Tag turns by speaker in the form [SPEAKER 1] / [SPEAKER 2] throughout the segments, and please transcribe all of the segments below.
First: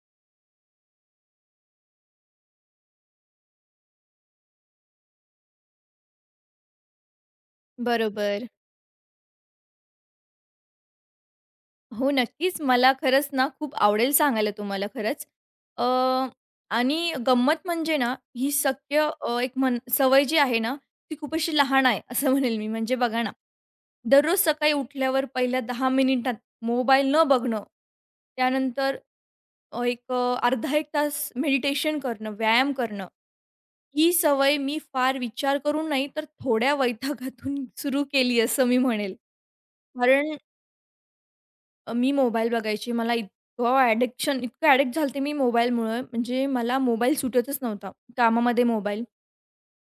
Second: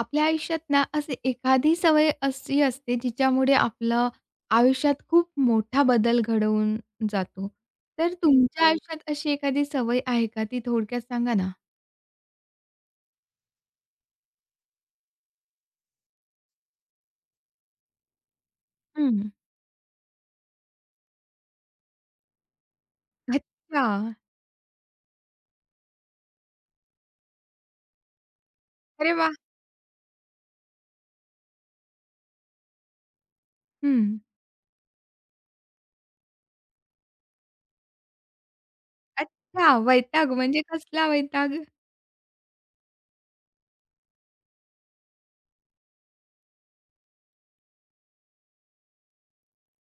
[SPEAKER 1] आपल्या आयुष्यात ना अशी एखादी सवय अशी असते जिच्यामुळे आपलं आयुष्यात खूप मोठा बदल घडवून जातो. तर
[SPEAKER 2] बरोबर.
[SPEAKER 1] तुमच्या हो. आयुष्यात अशी एखादी सवय आहे का? ती थोडक्यात सांगा ना?
[SPEAKER 2] हो, नक्कीच. मला खरंच ना खूप आवडेल सांगायला तुम्हाला खरंच. अ, आणि गंमत म्हणजे ना, ही शक्य
[SPEAKER 1] हं.
[SPEAKER 2] एक म्हण सवय जी आहे ना, ती खूप अशी लहान आहे, असं म्हणेल मी. म्हणजे बघा ना,
[SPEAKER 1] अच्छा.
[SPEAKER 2] दररोज सकाळी उठल्यावर पहिल्या 10 मिनिटात मोबाईल न बघणं, त्यानंतर
[SPEAKER 1] अरे वाह!
[SPEAKER 2] एक अर्धा 1 तास मेडिटेशन करणं, व्यायाम करणं, ही
[SPEAKER 1] हं.
[SPEAKER 2] सवय मी फार विचार करून नाही, तर थोड्या वैतागातून सुरू केली, असं मी म्हणेल.
[SPEAKER 1] अच्छा, वैताग
[SPEAKER 2] कारण
[SPEAKER 1] म्हणजे कसला वैताग?
[SPEAKER 2] मी मोबाईल बघायची. मला इतकं ॲडिक्शन इतकं ॲडिक्ट झाले होते मी मोबाईलमुळं, म्हणजे मला मोबाईल सुटतच नव्हता. कामामध्ये मोबाईल,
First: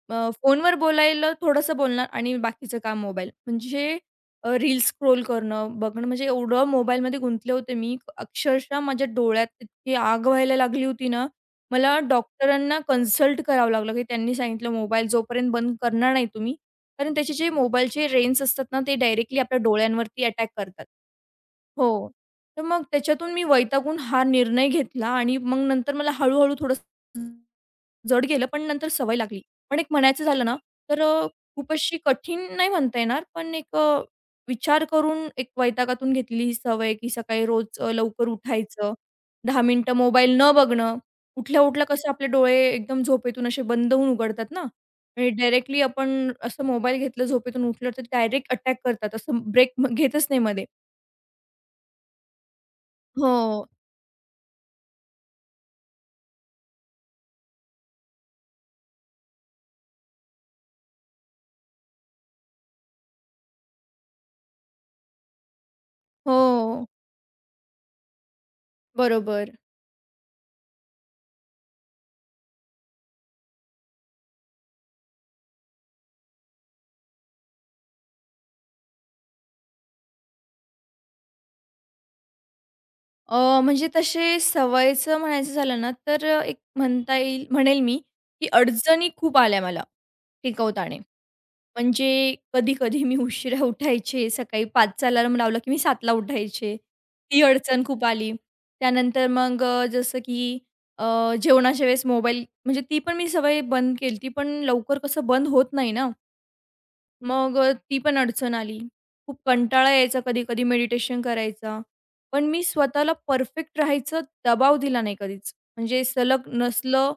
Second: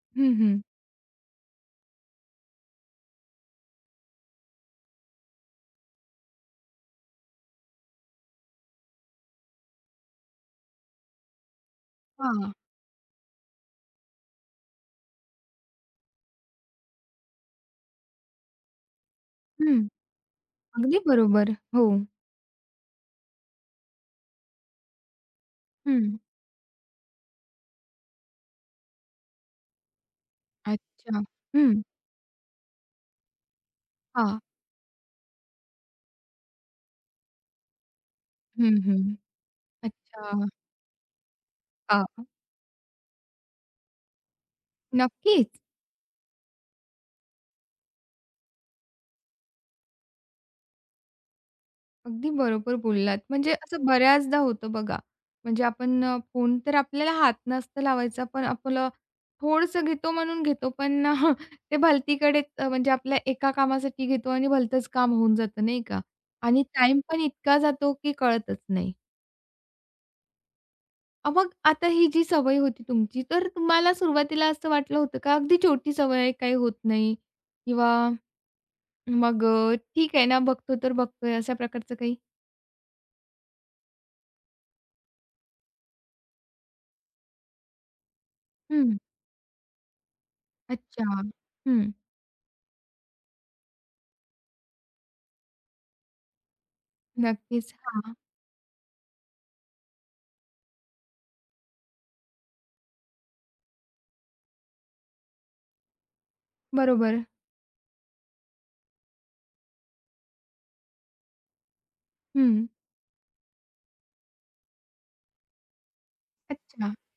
[SPEAKER 1] हं, हं.
[SPEAKER 2] फोनवर बोलायला थोडंसं बोलणार आणि बाकीचं काम मोबाईल. म्हणजे रील्स स्क्रोल करणं, बघणं म्हणजे एवढं मोबाईलमध्ये गुंतले होते मी, अक्षरशः माझ्या डोळ्यात इतकी आग व्हायला लागली होती ना, मला
[SPEAKER 1] हां.
[SPEAKER 2] डॉक्टरांना कन्सल्ट करावं लागलं, की त्यांनी सांगितलं मोबाईल जोपर्यंत बंद करणार नाही तुम्ही, कारण त्याचे जे मोबाईलचे रेन्स असतात ना, ते डायरेक्टली आपल्या
[SPEAKER 1] हं.
[SPEAKER 2] डोळ्यांवरती अटॅक करतात.
[SPEAKER 1] अगदी बरोबर. हो.
[SPEAKER 2] हो. तर मग त्याच्यातून मी वैतागून हा निर्णय घेतला आणि मग नंतर मला
[SPEAKER 1] हं.
[SPEAKER 2] हळू-हळू थोडंसं जड गेलं, पण नंतर सवय लागली. पण एक म्हणायचं झालं ना, तर
[SPEAKER 1] अच्छा.
[SPEAKER 2] खूप
[SPEAKER 1] हं.
[SPEAKER 2] अशी कठीण नाही म्हणता येणार, पण एक
[SPEAKER 1] हां.
[SPEAKER 2] विचार करून एक वैतागातून घेतलेली ही सवय, की सकाळी रोज लवकर
[SPEAKER 1] हं,
[SPEAKER 2] उठायचं,
[SPEAKER 1] हं.
[SPEAKER 2] 10 मिनिटं मोबाईल
[SPEAKER 1] अच्छा.
[SPEAKER 2] न बघणं. उठल्या-उठल्या
[SPEAKER 1] हां.
[SPEAKER 2] कसं आपले डोळे एकदम झोपेतून असे बंद होऊन उघडतात ना, म्हणजे
[SPEAKER 1] नक्कीच.
[SPEAKER 2] डायरेक्टली आपण असं मोबाईल घेतलं झोपेतून उठलं, तर डायरेक्ट अटॅक करतात, असं ब्रेक घेतच नाही मध्ये.
[SPEAKER 1] अगदी बरोबर बोललात.
[SPEAKER 2] हो.
[SPEAKER 1] म्हणजे असं बऱ्याचदा होतं बघा. म्हणजे आपण फोन तर आपल्याला हात नसतं लावायचा, पण आपलं थोडंसं घेतो म्हणून घेतो, पण ते भलतीकडेच म्हणजे आपल्या एका कामासाठी घेतो आणि भलतंच काम होऊन जातं नाही का? आणि
[SPEAKER 2] हो,
[SPEAKER 1] टाईम पण इतका जातो की कळतच नाही.
[SPEAKER 2] बरोबर.
[SPEAKER 1] मग आता ही जी सवय होती तुमची, तर तुम्हाला सुरुवातीला असं वाटलं होतं का अगदी छोटी सवय आहे, काही होत नाही किंवा मग ठीक आहे ना, बघतो तर बघतोय अशा प्रकारचं काही?
[SPEAKER 2] म्हणजे तसे सवयीचं म्हणायचं झालं ना, तर एक म्हणता येईल म्हणेल मी, की
[SPEAKER 1] हं.
[SPEAKER 2] अडचणी खूप आल्या मला टिकवताने.
[SPEAKER 1] अच्छा. हं.
[SPEAKER 2] म्हणजे कधी-कधी मी उशिरा उठायचे. सकाळी 5चा अलार्म लावला, की मी 7ला उठायचे. ती
[SPEAKER 1] नक्कीच.
[SPEAKER 2] अडचण खूप
[SPEAKER 1] हां,
[SPEAKER 2] आली. त्यानंतर मग जसं की अ, जेवणाच्या वेळेस मोबाईल म्हणजे ती पण मी सवय बंद केली. ती पण लवकर कसं बंद होत नाही ना.
[SPEAKER 1] बरोबर.
[SPEAKER 2] मग ती पण अडचण आली. खूप कंटाळा यायचा कधी-कधी मेडिटेशन करायचा. पण मी
[SPEAKER 1] हं.
[SPEAKER 2] स्वतःला परफेक्ट राहायचा दबाव दिला नाही कधीच. म्हणजे सलग
[SPEAKER 1] अच्छा.
[SPEAKER 2] नसलं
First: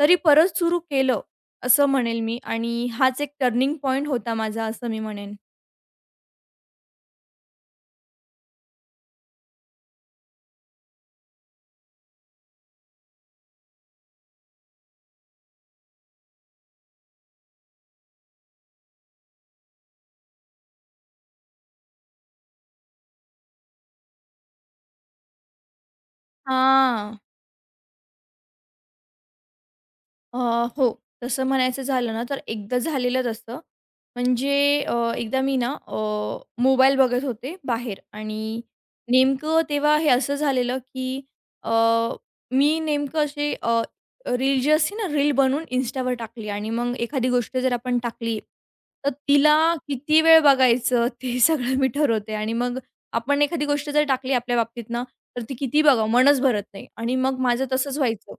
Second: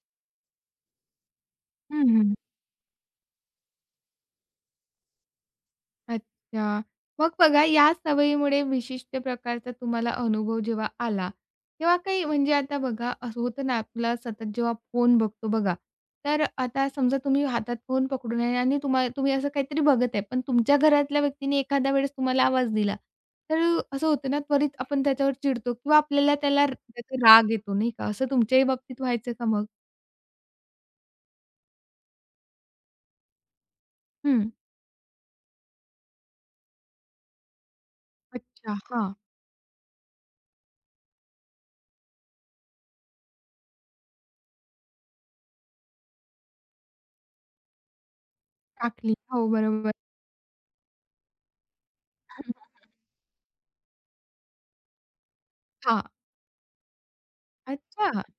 [SPEAKER 2] तरी परत सुरू केलं, असं
[SPEAKER 1] हं,
[SPEAKER 2] म्हणेल
[SPEAKER 1] हं.
[SPEAKER 2] मी आणि हाच एक टर्निंग पॉइंट होता माझा असं मी म्हणेन.
[SPEAKER 1] अच्छा. मग बघा या सवयीमुळे विशिष्ट प्रकारचा तुम्हाला अनुभव जेव्हा आला, तेव्हा काही म्हणजे आता बघा असं होतं ना आपला सतत जेव्हा फोन बघतो बघा, तर आता समजा तुम्ही हातात फोन पकडून आहे आणि तुम्ही असं काहीतरी बघत आहे, पण तुमच्या घरातल्या व्यक्तीने एखाद्या वेळेस तुम्हाला आवाज दिला, तर असं होतं ना त्वरित आपण त्याच्यावर चिडतो किंवा आपल्याला त्याला त्याचा
[SPEAKER 2] हां.
[SPEAKER 1] राग येतो नाही का? असं तुमच्याही बाबतीत व्हायचं का मग?
[SPEAKER 2] अ, हो. तसं म्हणायचं झालं ना, तर एकदा झालेलं तसं.
[SPEAKER 1] हं.
[SPEAKER 2] म्हणजे एकदा मी ना मोबाईल बघत होते बाहेर आणि
[SPEAKER 1] अच्छा. हां.
[SPEAKER 2] नेमकं तेव्हा हे असं झालेलं, की अ, मी नेमकं असे रील जी असते ना, रील बनवून Instaवर टाकली आणि मग एखादी गोष्ट जर आपण टाकली, तर
[SPEAKER 1] टाकली. हो,
[SPEAKER 2] तिला
[SPEAKER 1] बरोबर.
[SPEAKER 2] किती वेळ बघायचं ते सगळं मी ठरवते आणि मग आपण एखादी गोष्ट जर टाकली आपल्या बाबतीत ना, तर ती किती
[SPEAKER 1] हां.
[SPEAKER 2] बघावं मनच भरत नाही आणि मग माझं तसंच
[SPEAKER 1] अच्छा.
[SPEAKER 2] व्हायचं.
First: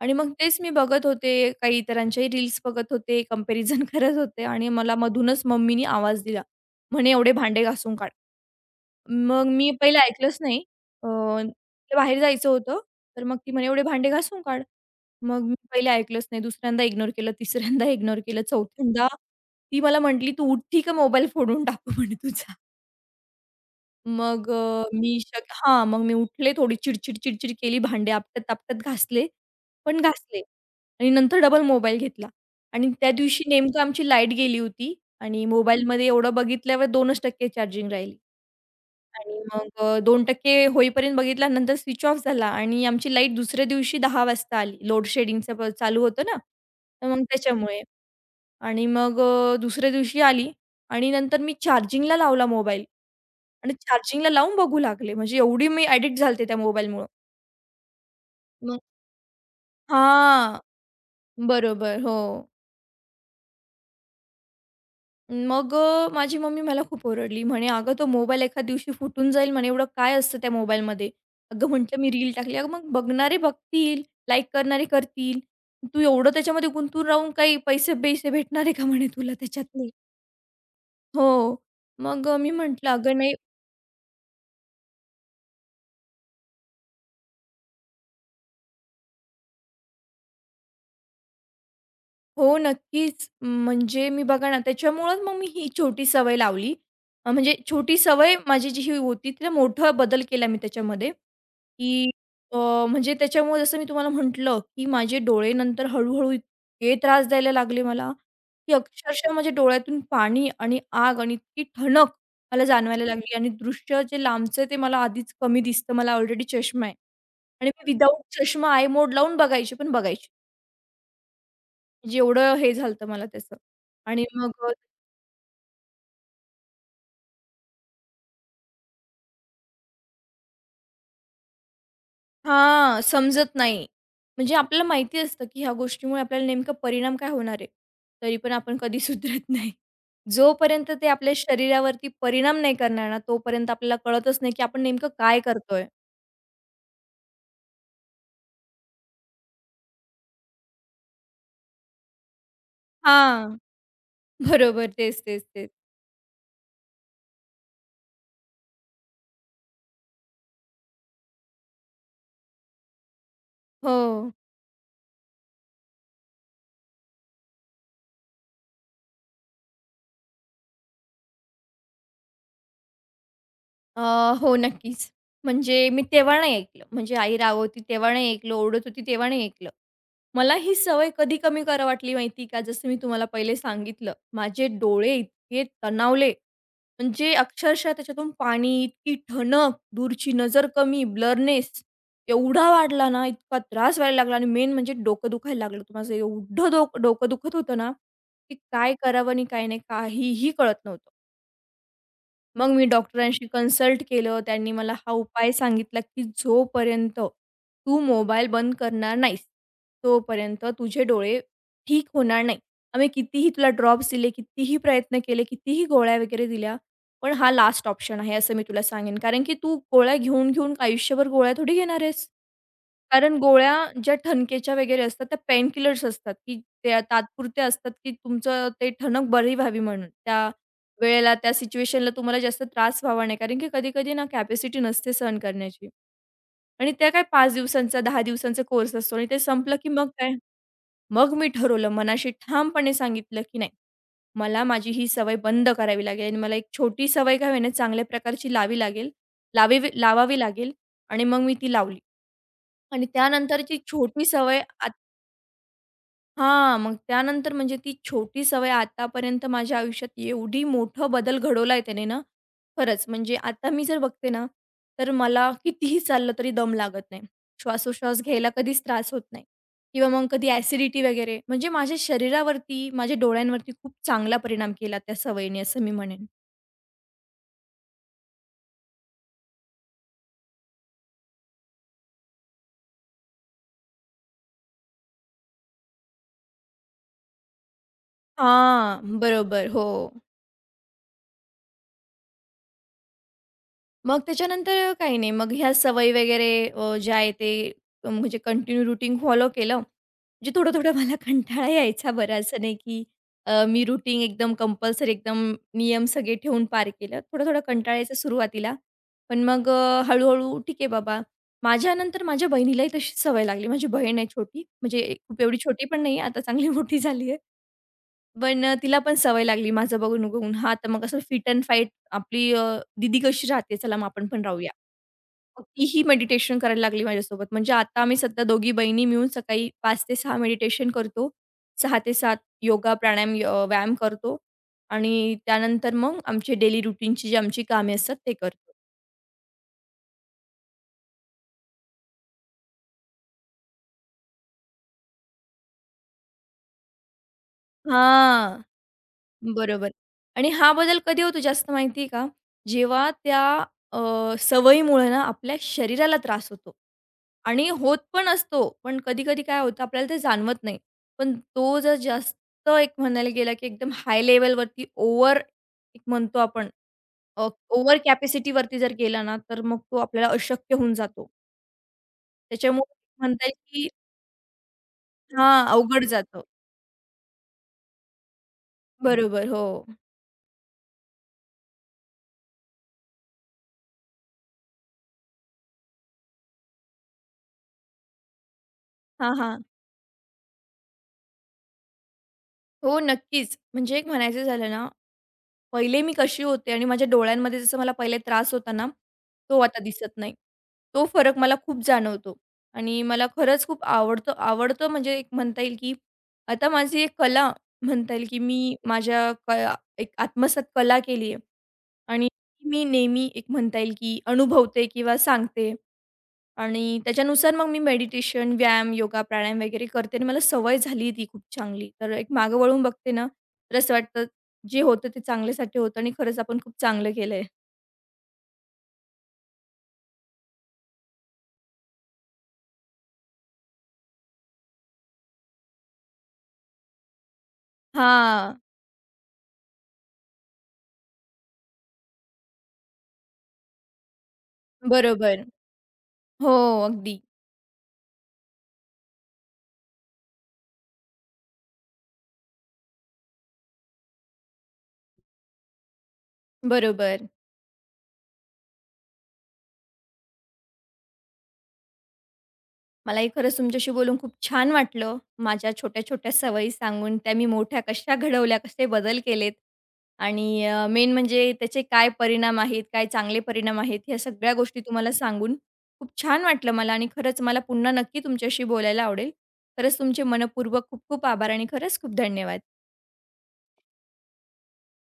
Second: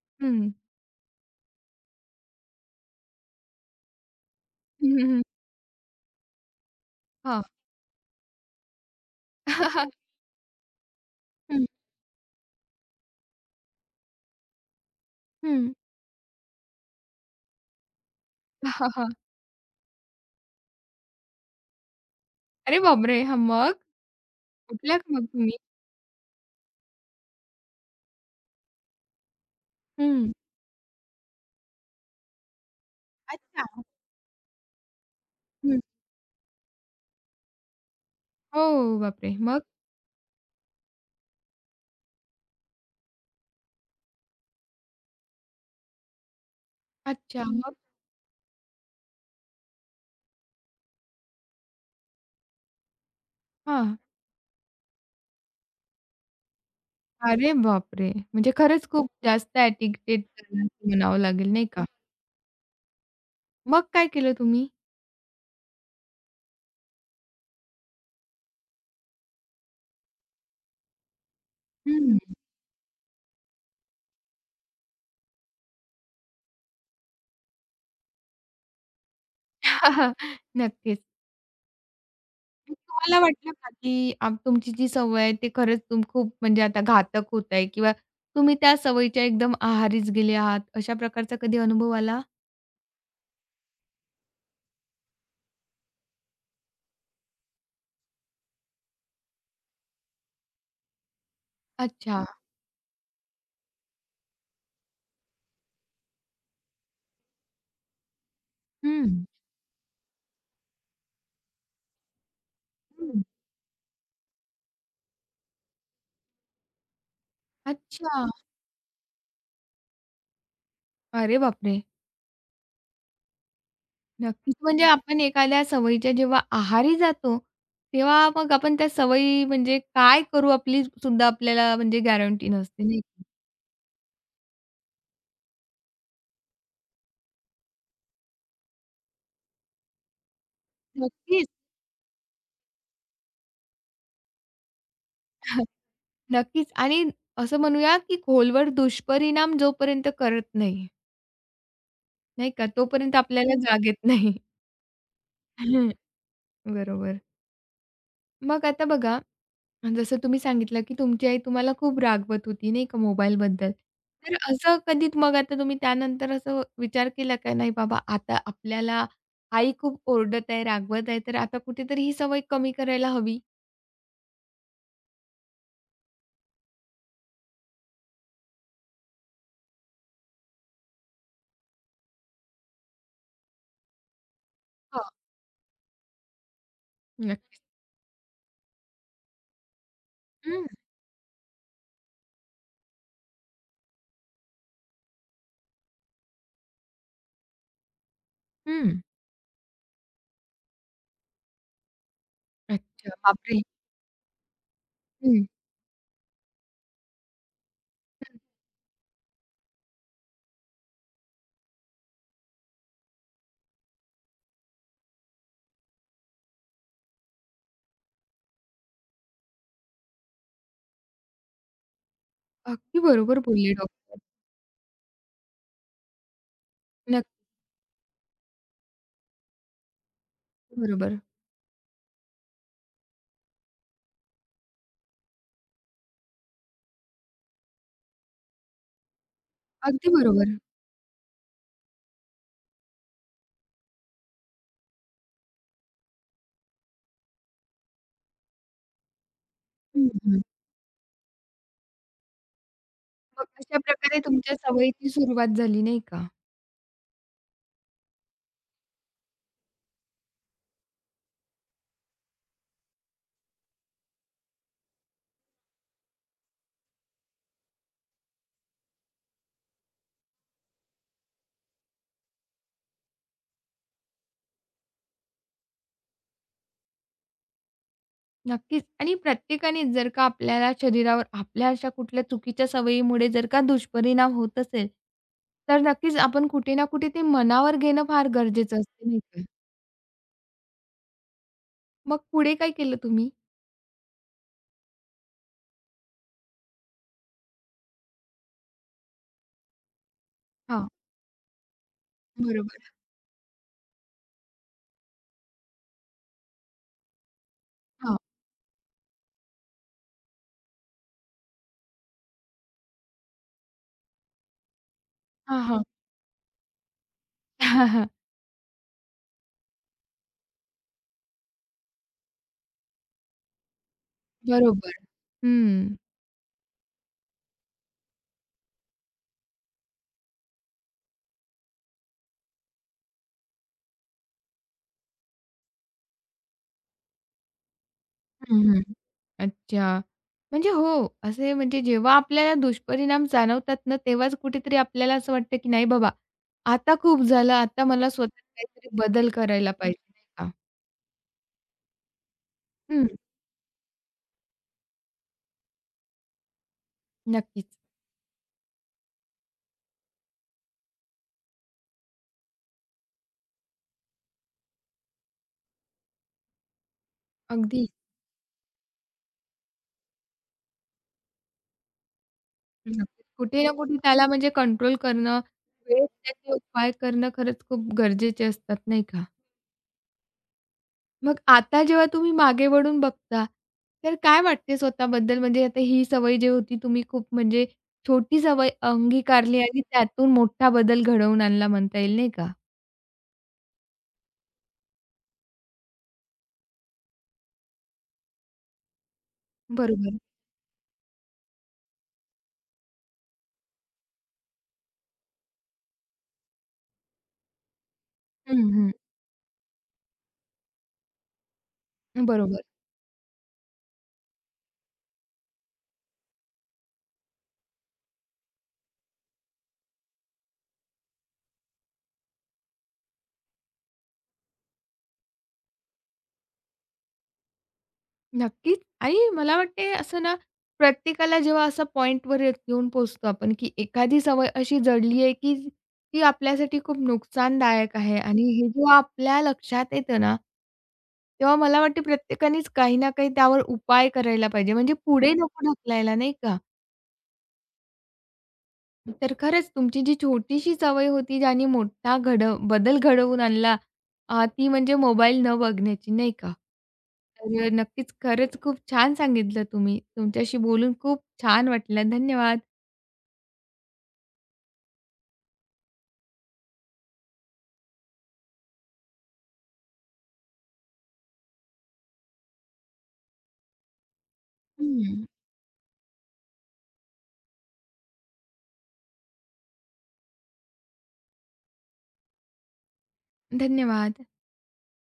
[SPEAKER 2] आणि मग
[SPEAKER 1] हं.
[SPEAKER 2] तेच मी बघत होते, काही इतरांच्याही रील्स बघत होते, कंपॅरिझन करत होते आणि
[SPEAKER 1] हं,
[SPEAKER 2] मला
[SPEAKER 1] हं, हं.
[SPEAKER 2] मधूनच मम्मीनी आवाज दिला. म्हणे, "एवढे
[SPEAKER 1] हां.
[SPEAKER 2] भांडे घासून काढ." मग मी पहिलं ऐकलंच नाही. अ,
[SPEAKER 1] हं,
[SPEAKER 2] बाहेर जायचं होतं, तर मग ती म्हणे, "एवढे भांडे घासून काढ." मग मी
[SPEAKER 1] हं.
[SPEAKER 2] पहिले ऐकलंच नाही. दुसऱ्यांदा इग्नोर केलं, तिसऱ्यांदा इग्नोर केलं,
[SPEAKER 1] हां,
[SPEAKER 2] चौथ्यांदा
[SPEAKER 1] हां.
[SPEAKER 2] ती मला म्हटली, "तू उठती का मोबाईल फोडून टाकू म्हणे
[SPEAKER 1] अरे बापरे! हां, मग?
[SPEAKER 2] मग
[SPEAKER 1] उठल्या का
[SPEAKER 2] मी
[SPEAKER 1] मग
[SPEAKER 2] शक
[SPEAKER 1] तुम्ही?
[SPEAKER 2] हां, मग मी उठले, थोडी चिडचिड, चिडचिड केली, भांडे आपटत-आपटत घासले, पण
[SPEAKER 1] हं.
[SPEAKER 2] घासले आणि नंतर डबल मोबाईल घेतला आणि त्या दिवशी
[SPEAKER 1] अच्छा.
[SPEAKER 2] नेमकं आमची लाईट गेली होती आणि
[SPEAKER 1] हं.
[SPEAKER 2] मोबाईलमध्ये एवढं बघितल्यावर 2% चार्जिंग राहिली
[SPEAKER 1] हो, बापरे!
[SPEAKER 2] आणि
[SPEAKER 1] मग?
[SPEAKER 2] मग 2% होईपर्यंत बघितला, नंतर स्विच ऑफ झाला आणि आमची लाईट दुसऱ्या दिवशी 10 वाजता आली. लोड शेडिंगचं प चालू होतं ना, तर मग
[SPEAKER 1] अच्छा, मग?
[SPEAKER 2] त्याच्यामुळे आणि मग दुसऱ्या दिवशी आली आणि नंतर मी चार्जिंगला लावला मोबाईल. आणि
[SPEAKER 1] हां.
[SPEAKER 2] चार्जिंगला लावून बघू लागले. म्हणजे एवढी मी ॲडिक्ट झाले त्या मोबाईलमुळं.
[SPEAKER 1] अरे बापरे! म्हणजे
[SPEAKER 2] मग?
[SPEAKER 1] खरंच खूप जास्त ॲडिक्टेड
[SPEAKER 2] हां.
[SPEAKER 1] त्यांना म्हणावं लागेल, नाही का?
[SPEAKER 2] बरोबर. हो.
[SPEAKER 1] मग काय केलं तुम्ही?
[SPEAKER 2] मग माझी मम्मी मला खूप ओरडली. म्हणे, "अगं तो मोबाईल एखाद दिवशी फुटून जाईल." म्हणे, "एवढं काय असतं त्या मोबाईलमध्ये?" अगं म्हटलं, "मी
[SPEAKER 1] हं.
[SPEAKER 2] रील टाकली." "अगं मग बघणारे बघतील, लाईक करणारे करतील. तू एवढं त्याच्यामध्ये गुंतून राहून काही पैसे-पैसे भेटणार आहे का?" म्हणे, "तुला त्याच्यातले."
[SPEAKER 1] नक्कीच.
[SPEAKER 2] हो. मग मी
[SPEAKER 1] आणि
[SPEAKER 2] म्हटलं, "अगं
[SPEAKER 1] तुम्हाला
[SPEAKER 2] नाही."
[SPEAKER 1] वाटलं का, की आ, तुमची जी सवय आहे ते खरंच तुम खूप म्हणजे आता घातक होत आहे किंवा तुम्ही त्या सवयीच्या एकदम आहारीच गेले आहात, अशा प्रकारचा कधी अनुभव आला?
[SPEAKER 2] हो, नक्कीच. म्हणजे मी बघा ना, त्याच्यामुळेच मग मी ही छोटी सवय लावली. म्हणजे छोटी सवय माझी जी ही होती, तिला मोठा बदल केला मी त्याच्यामध्ये, की
[SPEAKER 1] अच्छा.
[SPEAKER 2] अ, म्हणजे त्याच्यामुळे जसं मी तुम्हाला म्हटलं, की माझे डोळे नंतर हळू इतके त्रास द्यायला लागले मला, की
[SPEAKER 1] हं,
[SPEAKER 2] अक्षरशः माझ्या डोळ्यातून पाणी आणि आग आणि इतकी ठणक मला जाणवायला
[SPEAKER 1] हं.
[SPEAKER 2] लागली आणि दृश्य जे लांबचं ते मला आधीच कमी दिसतं. मला ऑलरेडी चष्मा आहे आणि मी
[SPEAKER 1] अच्छा.
[SPEAKER 2] विदाऊट चष्मा आय मोड लावून बघायची, पण बघायची.
[SPEAKER 1] अरे बापरे!
[SPEAKER 2] जेवढं हे झालं मला त्याचं आणि मग
[SPEAKER 1] नक्कीच म्हणजे आपण एखाद्या सवयीच्या जेव्हा आहारी जातो, तेव्हा मग आपण त्या सवयी म्हणजे काय करू आपली सुद्धा आपल्याला म्हणजे गॅरंटी नसते,
[SPEAKER 2] हां,
[SPEAKER 1] नाही का?
[SPEAKER 2] समजत नाही. म्हणजे आपल्याला माहिती असतं, की ह्या गोष्टीमुळे आपल्याला नेमका परिणाम काय होणार आहे. तरी पण आपण कधी सुधरत नाही. जोपर्यंत ते आपल्या
[SPEAKER 1] नक्कीच.
[SPEAKER 2] शरीरावरती परिणाम नाही करणार ना, तोपर्यंत आपल्याला कळतच नाही, की आपण नेमकं काय करतोय?
[SPEAKER 1] नक्कीच आणि असं म्हणूया, की खोलवर दुष्परिणाम जोपर्यंत करत नाही. नाही का, तोपर्यंत आपल्याला
[SPEAKER 2] हां,
[SPEAKER 1] जाग येत नाही.
[SPEAKER 2] बरोबर. तेच.
[SPEAKER 1] हं, बरोबर. मग आता बघा, जसं तुम्ही सांगितलं, की तुमची आई तुम्हाला खूप रागवत होती नाही का मोबाईलबद्दल.
[SPEAKER 2] हो.
[SPEAKER 1] तर असं कधी मग आता तुम्ही त्यानंतर असं विचार केला का, नाही बाबा आता आपल्याला आई खूप ओरडत आहे, रागवत आहे, तर आता कुठेतरी ही सवय कमी करायला हवी?
[SPEAKER 2] अ, हो, नक्कीच. म्हणजे मी तेव्हा नाही ऐकलं. म्हणजे आई रागवती तेव्हा नाही ऐकलं, ओरडत होती तेव्हा नाही ऐकलं. मला ही सवय कधी कमी करा वाटली माहिती का? जसं मी तुम्हाला पहिले सांगितलं, माझे
[SPEAKER 1] हां,
[SPEAKER 2] डोळे इतके तणावले, म्हणजे
[SPEAKER 1] नक्की.
[SPEAKER 2] अक्षरशः त्याच्यातून पाणी, इतकी ठणक, दूरची
[SPEAKER 1] हं,
[SPEAKER 2] नजर कमी, ब्लरनेस एवढा वाढला ना, इतका त्रास व्हायला लागला आणि मेन म्हणजे डोकं दुखायला लागलं होतं माझं. एवढं डोकं दुखत होतं ना, की
[SPEAKER 1] हं.
[SPEAKER 2] काय करावं आणि काय नाही, काहीही कळत नव्हतं. मग मी
[SPEAKER 1] अच्छा,
[SPEAKER 2] डॉक्टरांशी
[SPEAKER 1] बापरे!
[SPEAKER 2] कन्सल्ट केलं. त्यांनी मला हा
[SPEAKER 1] हं.
[SPEAKER 2] उपाय सांगितला, की जोपर्यंत तू मोबाईल बंद करणार नाहीस, तोपर्यंत तुझे डोळे ठीक होणार नाही. आम्ही कितीही तुला ड्रॉप्स दिले, कितीही प्रयत्न केले, कितीही गोळ्या वगैरे दिल्या, पण हा लास्ट ऑप्शन आहे असं मी तुला सांगेन. कारण की तू गोळ्या घेऊन, घेऊन आयुष्यभर गोळ्या थोडी घेणार आहेस.
[SPEAKER 1] अगदी
[SPEAKER 2] कारण
[SPEAKER 1] बरोबर
[SPEAKER 2] गोळ्या
[SPEAKER 1] बोलले डॉ.
[SPEAKER 2] ज्या ठणकेच्या वगैरे असतात त्या पेन किलर्स असतात, की त्या
[SPEAKER 1] नक्की
[SPEAKER 2] तात्पुरत्या असतात, की तुमचं ते ठणक बरी व्हावी म्हणून. त्या
[SPEAKER 1] बरोबर.
[SPEAKER 2] वेळेला, त्या सिच्युएशनला तुम्हाला जास्त त्रास व्हावा नाही. कारण की कधी-कधी ना कॅपॅसिटी नसते सहन करण्याची आणि त्या काय 5 दिवसांचा, 10 दिवसांचा कोर्स असतो आणि ते संपलं, की मग
[SPEAKER 1] अगदी
[SPEAKER 2] काय?
[SPEAKER 1] बरोबर.
[SPEAKER 2] मग मी ठरवलं, मनाशी ठामपणे सांगितलं, की नाही, मला माझी ही सवय बंद करावी लागेल आणि मला एक छोटी सवय काय होईना चांगल्या प्रकारची लावी लागेल, लावीवी
[SPEAKER 1] हं,
[SPEAKER 2] लावावी
[SPEAKER 1] हं.
[SPEAKER 2] लागेल आणि मग मी ती लावली. आणि
[SPEAKER 1] मग
[SPEAKER 2] त्यानंतरची
[SPEAKER 1] अशा प्रकारे
[SPEAKER 2] छोटी
[SPEAKER 1] तुमच्या
[SPEAKER 2] सवय आत
[SPEAKER 1] सवयीची सुरुवात झाली नाही का?
[SPEAKER 2] हां, मग त्यानंतर म्हणजे ती छोटी सवय आतापर्यंत माझ्या आयुष्यात एवढी मोठं बदल घडवलाय त्याने ना, खरंच. म्हणजे आता मी जर बघते ना, तर मला कितीही चाललं तरी दम लागत नाही. श्वासोश्वास घ्यायला कधीच त्रास होत नाही किंवा मग कधी ॲसिडिटी वगैरे. म्हणजे माझ्या शरीरावरती, माझ्या डोळ्यांवरती खूप चांगला परिणाम केला त्या सवयीने, असं मी म्हणेन.
[SPEAKER 1] नक्कीच आणि प्रत्येकाने जर का आपल्याला शरीरावर आपल्या अशा कुठल्या चुकीच्या सवयीमुळे जर का दुष्परिणाम होत असेल, तर नक्कीच आपण कुठे ना कुठे ते मनावर घेणं फार गरजेचं असतं,
[SPEAKER 2] हां,
[SPEAKER 1] नाही का?
[SPEAKER 2] बरोबर. हो.
[SPEAKER 1] मग पुढे काय केलं तुम्ही?
[SPEAKER 2] मग त्याच्यानंतर काही नाही. मग ह्या सवयी वगैरे ज्या आहे ते म्हणजे कंटिन्यू रुटीन फॉलो केलं. म्हणजे
[SPEAKER 1] हां,
[SPEAKER 2] थोडं-थोडं मला कंटाळा यायचा बरं. असं नाही
[SPEAKER 1] बरोबर.
[SPEAKER 2] की मी रुटीन एकदम कंपल्सरी एकदम नियम सगळे ठेवून पार केलं. थोडा-थोडा कंटाळा यायचा
[SPEAKER 1] हां,
[SPEAKER 2] सुरुवातीला. पण मग हळू ठीक आहे बाबा. माझ्यानंतर माझ्या बहिणीलाही तशी सवय लागली. माझी बहीण आहे छोटी. म्हणजे खूप एवढी
[SPEAKER 1] हां, हां.
[SPEAKER 2] छोटी पण नाही आता चांगली मोठी झाली आहे. पण तिला पण सवय लागली माझं बघून-बघून. हां, तर मग असं फिट अँड फाईट आपली दीदी कशी राहते, चला मग आपण पण राहूया.
[SPEAKER 1] बरोबर.
[SPEAKER 2] मग
[SPEAKER 1] हं.
[SPEAKER 2] तीही मेडिटेशन करायला लागली माझ्यासोबत. म्हणजे आता आम्ही सध्या दोघी बहिणी मिळून सकाळी 5 ते 6 मेडिटेशन करतो. 6 ते 7 योगा, प्राणायाम, व्यायाम करतो आणि त्यानंतर मग आमचे डेली रुटीनची जी आमची कामे असतात ते
[SPEAKER 1] हं,
[SPEAKER 2] करतो.
[SPEAKER 1] हं. अच्छा. म्हणजे हो, असे म्हणजे जेव्हा आपल्याला दुष्परिणाम जाणवतात ना, तेव्हाच कुठेतरी आपल्याला असं वाटतं, की नाही बाबा, आता खूप झालं, आता मला स्वतःत
[SPEAKER 2] हां.
[SPEAKER 1] काहीतरी बदल करायला
[SPEAKER 2] बरोबर.
[SPEAKER 1] पाहिजे, नाही
[SPEAKER 2] आणि
[SPEAKER 1] का?
[SPEAKER 2] हा बदल कधी होतो जास्त माहिती आहे का? जेव्हा त्या अ, सवयीमुळे ना आपल्या शरीराला त्रास होतो आणि
[SPEAKER 1] नक्कीच.
[SPEAKER 2] होत पण असतो. पण कधी-कधी काय होतं आपल्याला ते जाणवत नाही. पण तो जर जास्त एक म्हणायला गेला, की एकदम हाय लेव्हलवरती ओव्हर एक म्हणतो आपण
[SPEAKER 1] अगदी.
[SPEAKER 2] ओव्हर कॅपॅसिटीवरती जर गेला ना, तर मग तो आपल्याला अशक्य होऊन जातो. त्याच्यामुळे
[SPEAKER 1] नक्कीच.
[SPEAKER 2] म्हणता येईल,
[SPEAKER 1] कुठे ना
[SPEAKER 2] की
[SPEAKER 1] कुठे त्याला म्हणजे कंट्रोल करणं,
[SPEAKER 2] हां, अवघड
[SPEAKER 1] वेळेत
[SPEAKER 2] जातं.
[SPEAKER 1] त्याचे उपाय करणं खरंच खूप गरजेचे असतात, नाही का?
[SPEAKER 2] बरोबर. हो.
[SPEAKER 1] मग आता जेव्हा तुम्ही मागे वळून बघता, तर काय वाटते स्वतःबद्दल? म्हणजे आता ही सवय जी होती तुम्ही खूप म्हणजे छोटी सवय
[SPEAKER 2] हां,
[SPEAKER 1] अंगीकारली
[SPEAKER 2] हां.
[SPEAKER 1] आणि त्यातून मोठा बदल घडवून आणला म्हणता येईल, नाही का?
[SPEAKER 2] हो, नक्कीच. म्हणजे एक म्हणायचं झालं ना पहिले मी कशी होते आणि माझ्या डोळ्यांमध्ये जसं मला पहिले त्रास होता ना, तो आता दिसत
[SPEAKER 1] बरोबर.
[SPEAKER 2] नाही. तो फरक मला खूप जाणवतो आणि मला खरंच खूप आवडतं आवडतं म्हणजे एक म्हणता येईल, की आता माझी एक कला म्हणता येईल, की
[SPEAKER 1] हं,
[SPEAKER 2] मी
[SPEAKER 1] हं.
[SPEAKER 2] माझ्या क एक आत्मसात कला केली आहे आणि
[SPEAKER 1] बरोबर.
[SPEAKER 2] ती मी नेहमी एक म्हणता येईल, की अनुभवते किंवा सांगते. आणि त्याच्यानुसार मग मी मेडिटेशन, व्यायाम, योगा, प्राणायाम वगैरे करते आणि मला सवय झाली ती खूप चांगली. तर एक मागे वळून बघते ना, तर असं वाटतं जे होतं ते चांगल्यासाठी होतं आणि खरंच आपण खूप चांगलं केलंय.
[SPEAKER 1] नक्कीच. आणि मला वाटते असं ना, प्रत्येकाला जेव्हा असा पॉइंटवर येऊन पोहोचतो आपण, की एखादी सवय अशी जडली आहे, की ती आपल्यासाठी खूप नुकसानदायक आहे आणि
[SPEAKER 2] हां,
[SPEAKER 1] हे जेव्हा आपल्या लक्षात येतं ना, तेव्हा मला वाटते प्रत्येकानेच काही ना काही त्यावर उपाय करायला पाहिजे. म्हणजे पुढे
[SPEAKER 2] बरोबर.
[SPEAKER 1] नको ढकलायला, नाही
[SPEAKER 2] हो,
[SPEAKER 1] का?
[SPEAKER 2] अगदी.
[SPEAKER 1] तर खरंच तुमची जी छोटीशी सवय होती ज्याने मोठा घड बदल घडवून आणला, ती म्हणजे मोबाईल न बघण्याची, नाही का?
[SPEAKER 2] बरोबर.
[SPEAKER 1] तर नक्कीच खरंच खूप छान सांगितलं तुम्ही. तुमच्याशी बोलून खूप छान वाटलं. धन्यवाद.
[SPEAKER 2] मलाही खरंच तुमच्याशी बोलून खूप छान वाटलं. माझ्या छोट्या-छोट्या सवयी सांगून त्या मी मोठ्या कशा घडवल्या, कसे बदल केलेत आणि मेन म्हणजे त्याचे काय परिणाम आहेत, काय चांगले परिणाम आहेत, ह्या सगळ्या गोष्टी तुम्हाला
[SPEAKER 1] हं.
[SPEAKER 2] सांगून खूप छान वाटलं मला आणि खरंच मला पुन्हा नक्की तुमच्याशी बोलायला आवडेल. खरंच तुमचे मनःपूर्वक खूप खूप आभार आणि खरंच खूप धन्यवाद.
[SPEAKER 1] धन्यवाद.